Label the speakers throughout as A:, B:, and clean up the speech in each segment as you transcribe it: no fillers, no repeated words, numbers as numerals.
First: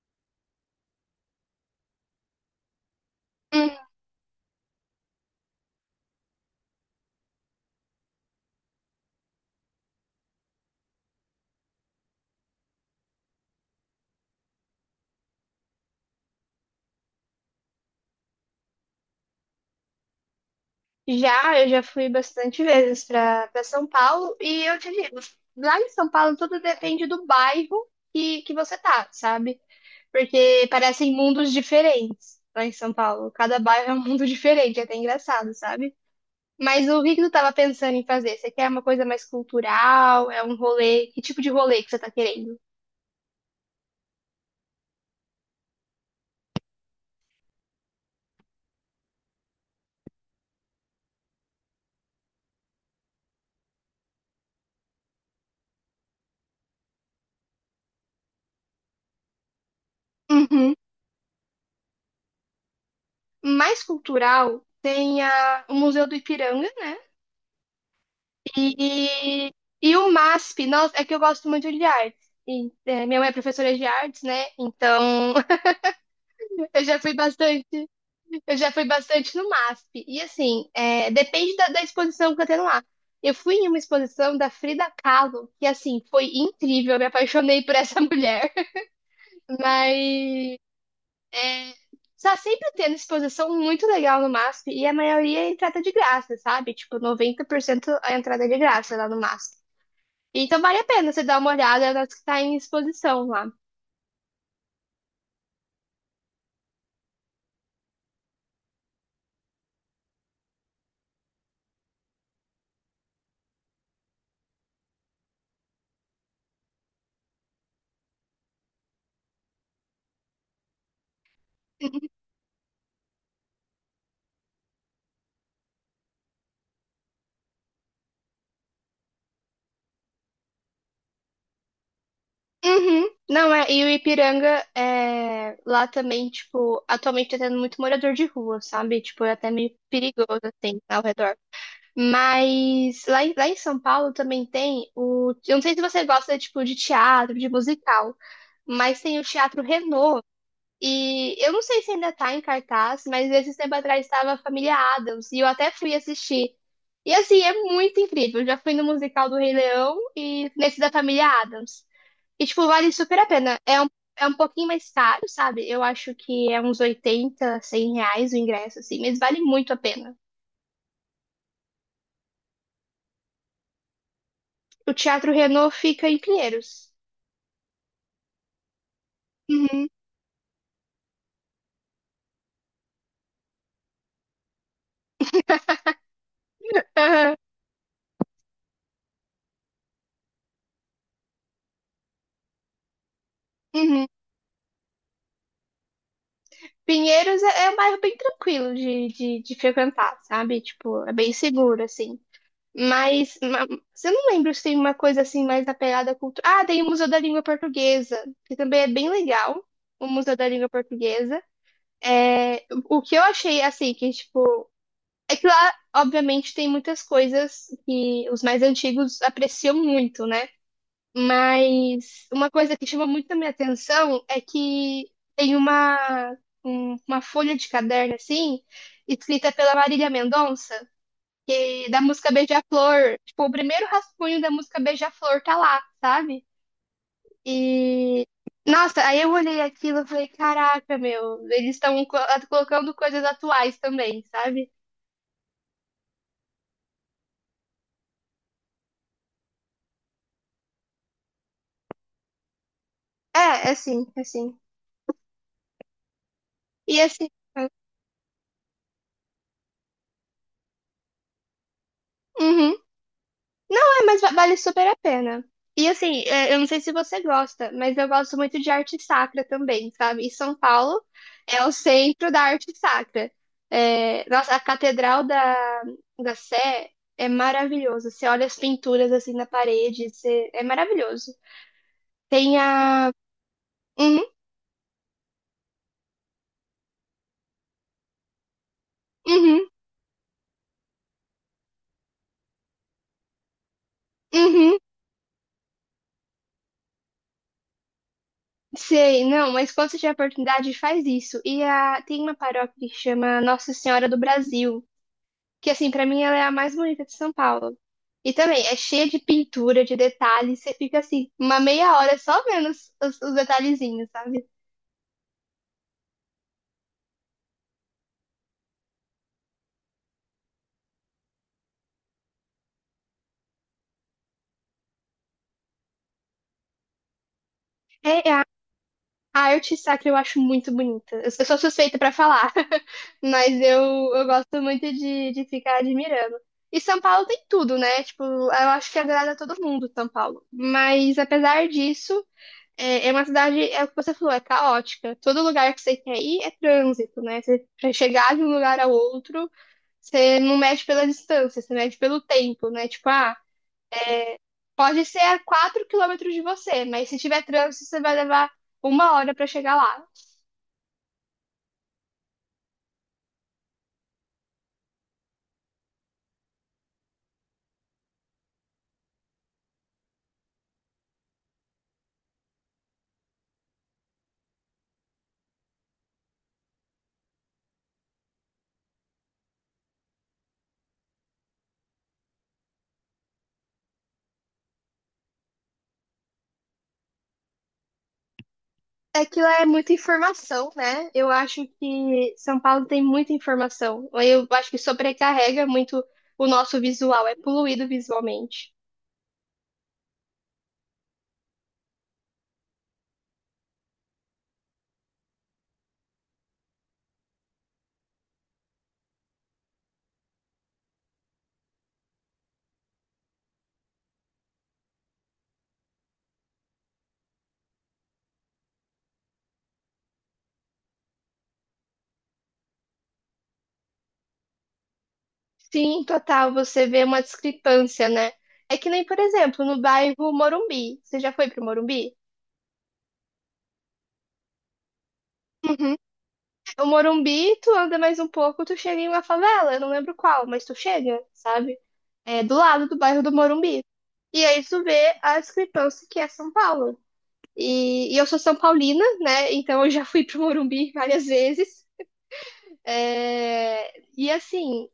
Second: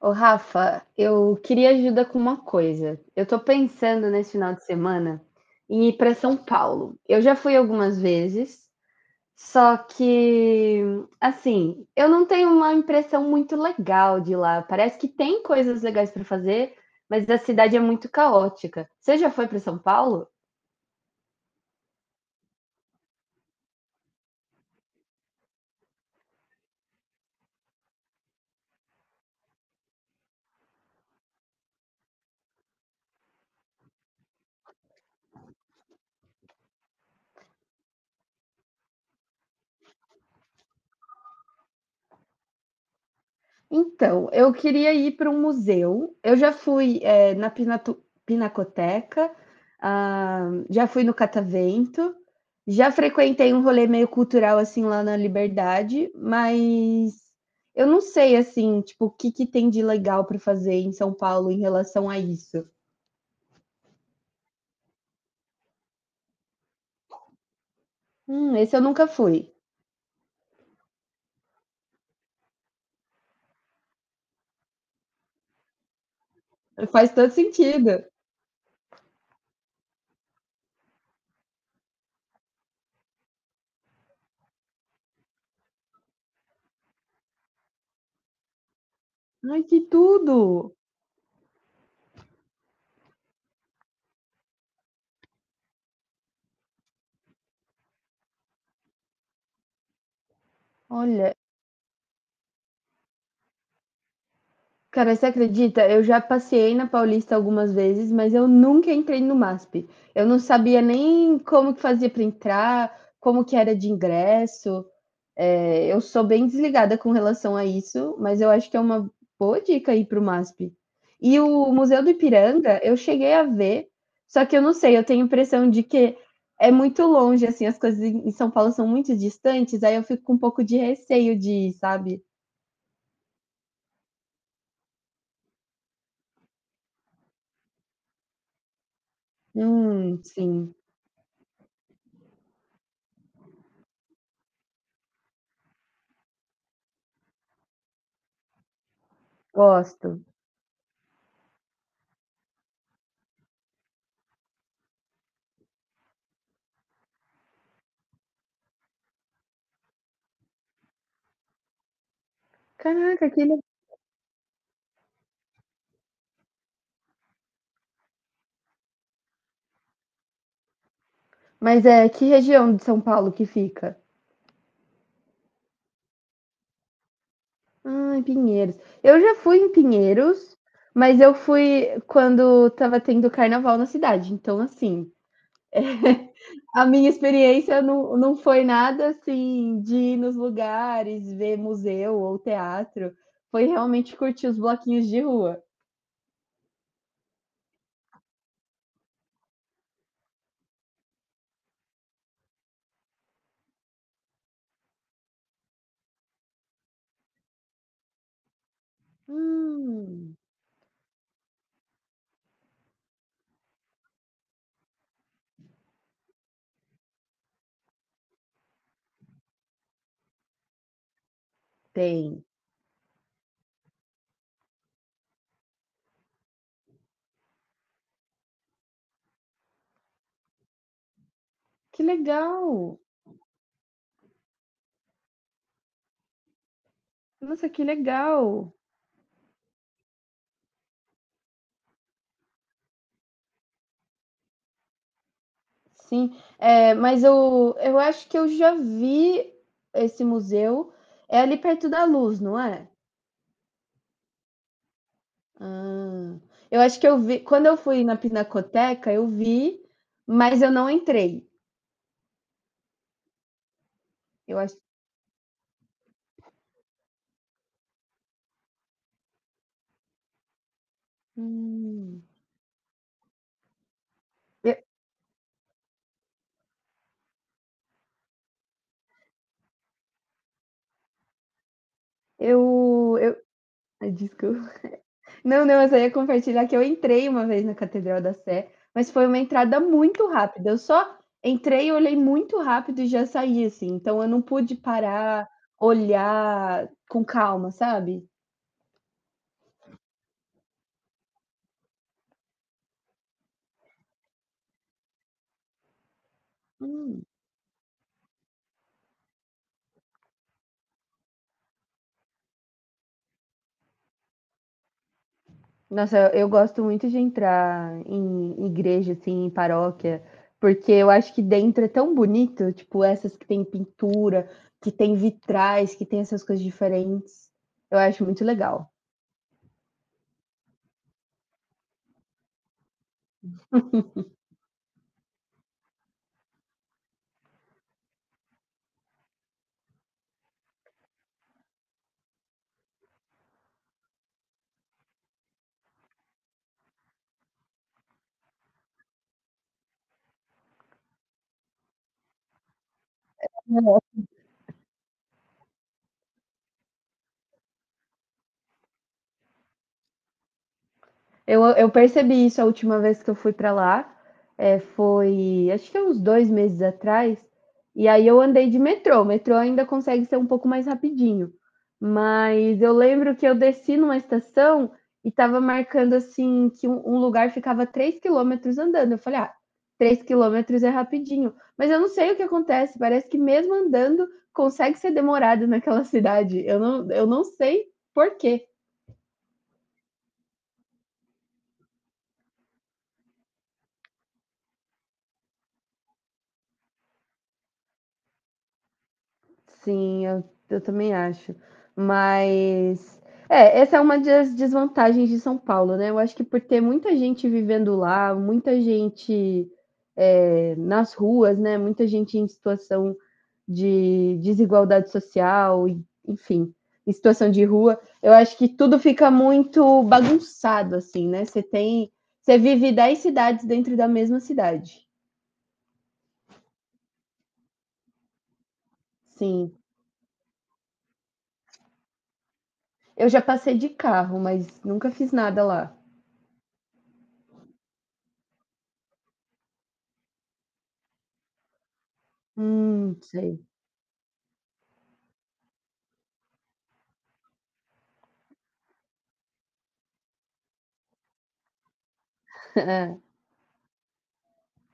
A: Ô, Rafa, eu queria ajuda com uma coisa. Eu tô
B: Hum.
A: pensando nesse final de semana em ir para São Paulo. Eu já fui algumas vezes, só que, assim, eu não tenho uma impressão muito legal de lá. Parece que tem coisas legais para fazer, mas a cidade é muito caótica. Você já foi para São Paulo?
B: Já, eu já fui bastante vezes para São Paulo e eu te digo, lá em São Paulo tudo depende do bairro que você tá, sabe? Porque parecem mundos diferentes lá em São Paulo. Cada bairro é um mundo diferente, é até engraçado, sabe? Mas o que que tu tava pensando em fazer? Você quer uma coisa mais cultural? É um rolê? Que tipo de rolê que você tá querendo?
A: Então, eu queria ir para um museu. Eu já fui, na Pinatu Pinacoteca, ah, já fui no Catavento, já frequentei um rolê meio cultural, assim, lá na Liberdade, mas eu não sei, assim, tipo, o que que tem de legal para
B: Uhum.
A: fazer em São Paulo em relação a isso.
B: Mais cultural tem o Museu do Ipiranga, né?
A: Esse eu nunca
B: E,
A: fui.
B: e o MASP, nossa, é que eu gosto muito de artes. E, minha mãe é professora de artes, né? Então eu já fui
A: Faz todo
B: bastante,
A: sentido.
B: eu já fui bastante no MASP. E assim, depende da exposição que eu tenho lá. Eu fui em uma exposição da Frida Kahlo, que assim, foi incrível, eu me apaixonei por essa mulher.
A: Ai, que
B: Mas
A: tudo!
B: tá sempre tendo exposição muito legal no MASP, e a maioria é entrada de graça, sabe? Tipo, 90% a entrada é de graça lá no MASP. Então vale a pena você
A: Olha.
B: dar uma olhada nas que tá em exposição lá.
A: Cara, você acredita? Eu já passei na Paulista algumas vezes, mas eu nunca entrei no MASP. Eu não sabia nem como que fazia para entrar, como que era de ingresso. É, eu sou bem desligada com relação a isso, mas eu acho que é uma boa dica aí para o MASP. E o Museu do Ipiranga, eu cheguei a ver, só que eu não sei, eu tenho a impressão de que é muito longe, assim, as coisas em São Paulo são muito distantes, aí eu fico com um pouco de receio de ir, sabe?
B: Uhum. Não, é, e o Ipiranga é, lá também, tipo, atualmente tá tendo muito morador de rua, sabe? Tipo, é até meio perigoso,
A: Sim,
B: assim, ao redor. Mas lá em São Paulo também tem o. Eu não sei se você gosta, tipo, de teatro, de musical, mas tem o Teatro
A: gosto.
B: Renault. E eu não sei se ainda tá em cartaz, mas esses tempo atrás estava a Família Addams e eu até fui assistir. E assim, é muito incrível. Eu já fui no musical do Rei Leão e nesse da Família Addams. E tipo, vale super a
A: Caraca, que
B: pena.
A: le-
B: É um pouquinho mais caro, sabe? Eu acho que é uns 80, 100 reais o ingresso, assim, mas vale muito a pena.
A: Mas é que região de São Paulo que fica?
B: O Teatro Renault fica em Pinheiros.
A: Ah, em Pinheiros. Eu já fui em
B: Uhum,
A: Pinheiros, mas eu fui quando tava tendo carnaval na cidade. Então, assim, a minha
B: aham,
A: experiência não, não foi nada assim de ir nos lugares, ver museu ou teatro. Foi
B: uhum.
A: realmente curtir os bloquinhos de rua.
B: Pinheiros é um bairro bem tranquilo de frequentar, sabe? Tipo, é bem seguro, assim. Mas, mas eu não lembro se tem uma coisa assim mais apegada à cultura. Ah, tem o Museu da Língua Portuguesa, que também é bem legal, o Museu
A: Hum,
B: da Língua Portuguesa. É, o que eu achei assim, que tipo, é que lá, obviamente, tem muitas coisas que os mais antigos apreciam muito, né? Mas
A: tem.
B: uma coisa que chama muito a minha atenção é que tem uma, uma folha de caderno assim, escrita pela Marília Mendonça. E da
A: Que
B: música
A: legal!
B: Beija-Flor, tipo, o primeiro rascunho da música Beija-Flor tá lá, sabe?
A: Nossa, que
B: E
A: legal!
B: nossa, aí eu olhei aquilo e falei, caraca, meu, eles estão colocando coisas atuais também, sabe?
A: Sim, é, mas eu acho que eu já vi esse museu. É ali perto da Luz, não é?
B: É, é sim, é sim.
A: Ah, eu acho
B: E
A: que eu
B: assim,
A: vi. Quando eu fui na Pinacoteca, eu vi, mas eu não entrei.
B: uhum, mas vale
A: Eu acho.
B: super a pena. E assim, é, eu não sei se você gosta, mas eu gosto muito de arte sacra também, sabe? E São Paulo é o
A: Hum,
B: centro da arte sacra. É, nossa, a
A: eu,
B: Catedral da Sé é maravilhosa. Você olha as pinturas assim na parede, é maravilhoso. Tem a.
A: eu, eu, Ai,
B: Uhum,
A: desculpa. Não, não, eu só ia compartilhar que eu entrei uma vez na Catedral da Sé, mas foi uma
B: uhum,
A: entrada muito rápida. Eu só entrei, olhei muito rápido e já saí, assim. Então eu não pude
B: uhum.
A: parar, olhar com calma, sabe?
B: Sei, não, mas quando você tiver oportunidade, faz isso. E tem uma paróquia que chama Nossa Senhora do Brasil. Que assim, pra mim ela é a mais bonita de
A: Hum.
B: São Paulo. E também é cheia de pintura, de detalhes, você fica assim, uma meia hora só vendo os detalhezinhos, sabe?
A: Nossa, eu gosto muito de entrar em igreja, assim, em paróquia, porque eu acho que dentro é tão bonito, tipo, essas que tem pintura, que tem vitrais, que tem essas coisas diferentes. Eu acho
B: É,
A: muito
B: a
A: legal.
B: a arte sacra eu acho muito bonita. Eu sou suspeita pra falar, mas eu gosto muito de ficar admirando. E São Paulo tem tudo, né? Tipo, eu acho que agrada a todo mundo, São Paulo. Mas apesar disso, é uma cidade, é o que você falou, é caótica. Todo lugar que você quer ir é trânsito, né? Você, pra chegar de um lugar ao outro. Você não mede pela distância, você mede pelo tempo, né? Tipo, ah, pode ser a 4 quilômetros de você, mas se tiver trânsito, você vai levar uma hora para chegar lá.
A: Eu percebi isso a última vez que eu fui para lá. É, foi, acho que é uns 2 meses atrás. E aí eu andei de metrô. O metrô ainda consegue ser um pouco mais rapidinho. Mas eu lembro que eu desci numa estação e estava marcando assim que um lugar ficava 3 quilômetros andando. Eu falei, ah, 3 quilômetros é rapidinho. Mas eu não sei o que acontece. Parece que mesmo andando consegue ser demorado naquela cidade. Eu não sei por quê.
B: Aquilo é muita informação, né? Eu acho que São Paulo tem muita informação. Eu acho que sobrecarrega muito o nosso visual, é poluído visualmente.
A: Sim, eu também acho. Mas é, essa é uma das desvantagens de São Paulo, né? Eu acho que por ter muita gente vivendo lá, muita gente é, nas ruas, né? Muita gente em situação de desigualdade social, enfim, em situação de rua, eu acho que tudo fica muito bagunçado, assim, né? Você tem, você vive 10 cidades dentro da mesma cidade.
B: Sim, total, você vê uma discrepância, né? É que nem, por exemplo,
A: Sim,
B: no bairro Morumbi. Você já foi pro Morumbi?
A: eu já passei de carro, mas nunca fiz nada
B: Uhum.
A: lá.
B: O Morumbi, tu anda mais um pouco, tu chega em uma favela, eu não lembro qual, mas tu chega, sabe? É do lado do bairro do
A: Sei.
B: Morumbi. E aí tu vê a discrepância que é São Paulo. E eu sou São Paulina, né? Então eu já fui pro Morumbi várias vezes.
A: É.
B: É, e assim,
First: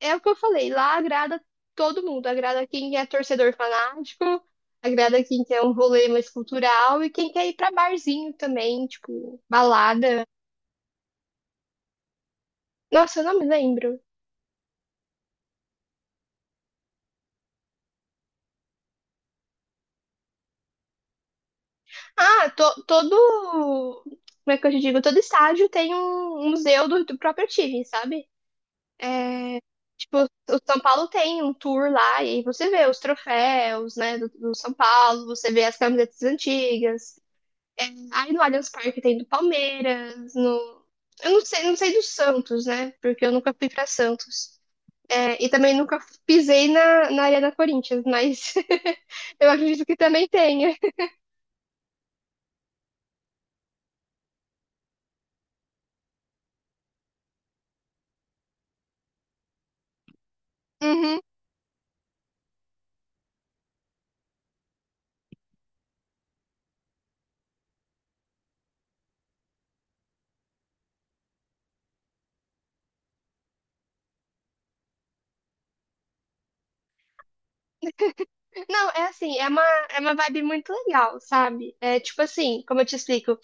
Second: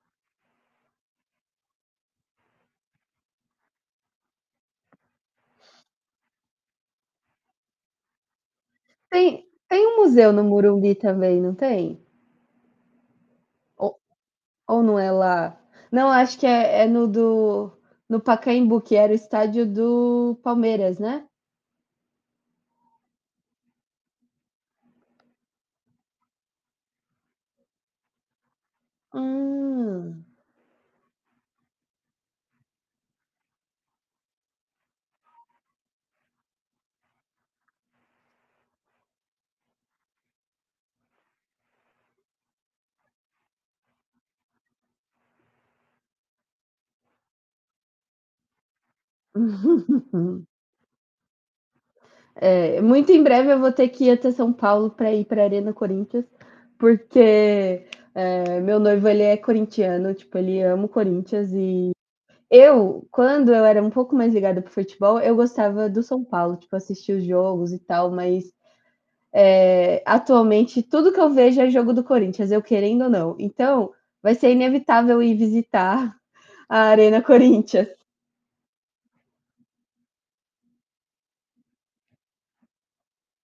B: é o que eu falei, lá agrada todo mundo, agrada quem é torcedor fanático, agrada quem quer um rolê mais cultural e quem quer ir pra barzinho também, tipo,
A: Tem um
B: balada.
A: museu no Morumbi também, não tem?
B: Nossa, eu não me lembro.
A: Ou ou não é lá? Não, acho que é no Pacaembu, que era o estádio do Palmeiras, né?
B: Ah, todo. Como é que eu te digo? Todo estádio tem um museu do próprio time, sabe? É, tipo,
A: Hum.
B: o São Paulo tem um tour lá e você vê os troféus, né, do São Paulo, você vê as camisetas antigas. Aí no Allianz Parque tem do Palmeiras, no. Eu não sei do Santos, né? Porque eu nunca fui pra Santos. É, e também nunca pisei na Arena Corinthians, mas eu acredito que também tenha.
A: É, muito em breve eu vou ter que ir até São Paulo para ir para Arena Corinthians, porque, meu noivo ele é corintiano, tipo, ele ama o
B: Uhum.
A: Corinthians e Quando eu era um pouco mais ligada pro futebol, eu gostava do São Paulo, tipo, assistir os jogos e tal, mas é, atualmente tudo que eu vejo é jogo do Corinthians, eu querendo ou não. Então, vai ser inevitável ir visitar a Arena Corinthians.
B: Não, é assim, é uma, vibe muito legal, sabe? É tipo assim, como eu te explico,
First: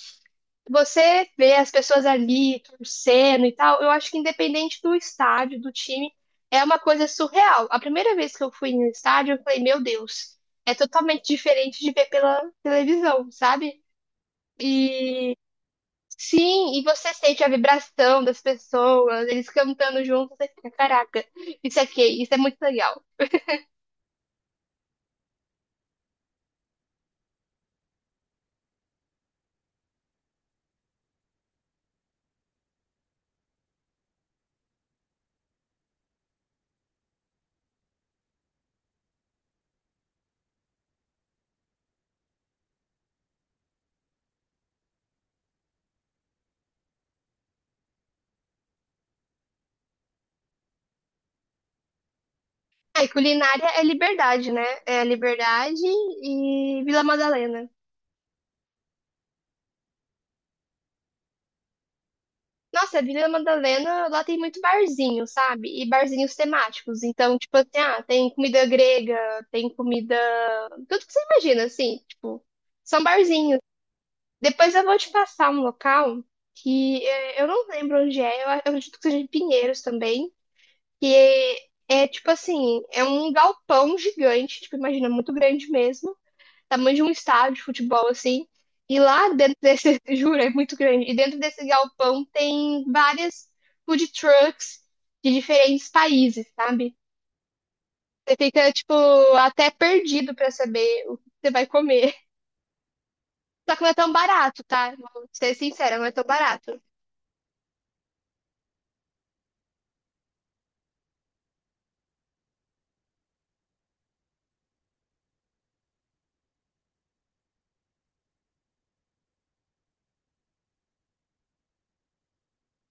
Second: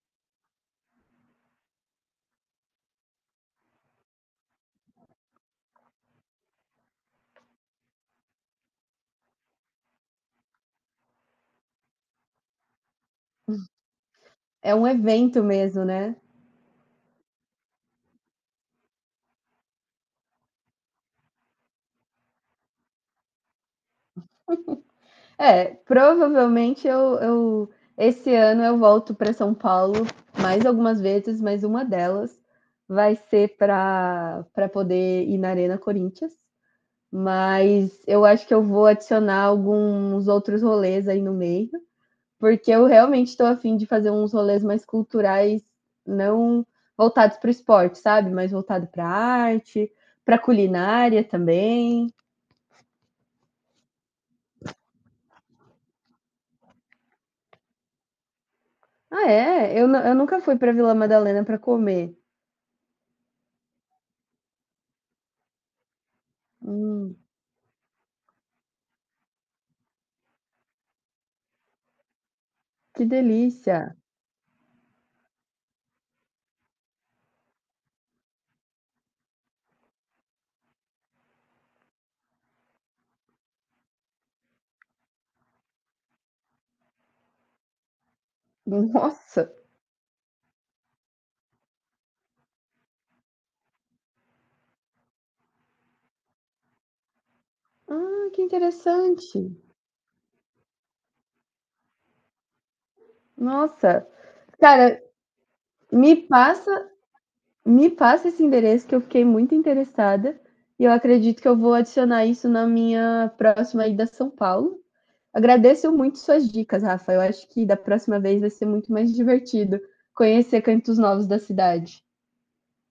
B: você vê as pessoas ali torcendo e tal, eu acho que independente do estádio, do time, é uma coisa surreal. A primeira vez que eu fui no estádio, eu falei, meu Deus, é totalmente diferente de ver pela televisão, sabe?
A: É um
B: E
A: evento mesmo, né?
B: sim, e você sente a vibração das pessoas, eles cantando juntos, você fica, caraca, isso aqui, isso é muito legal.
A: É, provavelmente eu esse ano eu volto para São Paulo mais algumas vezes, mas uma delas vai ser para poder ir na Arena Corinthians. Mas eu acho que eu vou adicionar alguns outros rolês aí no meio, porque eu realmente estou afim de fazer uns rolês mais culturais, não voltados para o esporte, sabe? Mas voltado para arte, para culinária também.
B: Ah, e culinária é liberdade, né? É liberdade e Vila Madalena.
A: Ah, é? Eu nunca fui para Vila Madalena para comer.
B: Nossa, Vila Madalena, lá tem muito barzinho, sabe? E barzinhos temáticos.
A: Hum,
B: Então, tipo assim, ah, tem comida grega, tem comida. Tudo que você imagina, assim, tipo, são
A: que
B: barzinhos.
A: delícia!
B: Depois eu vou te passar um local que eu não lembro onde é, eu acredito que seja em Pinheiros também, que é tipo assim, é um galpão gigante, tipo, imagina, muito grande mesmo. Tamanho de um estádio de futebol, assim. E lá
A: Nossa!
B: dentro desse, juro, é muito grande. E dentro desse galpão tem várias food trucks de diferentes países, sabe?
A: Ah,
B: Você
A: que
B: fica, tipo,
A: interessante!
B: até perdido pra saber o que você vai comer. Só que não é
A: Nossa!
B: tão barato, tá?
A: Cara,
B: Vou ser sincera, não é
A: me
B: tão barato.
A: passa Me passa esse endereço que eu fiquei muito interessada e eu acredito que eu vou adicionar isso na minha próxima ida a São Paulo. Agradeço muito suas dicas, Rafa. Eu acho que da próxima vez vai ser muito mais divertido conhecer cantos novos da cidade.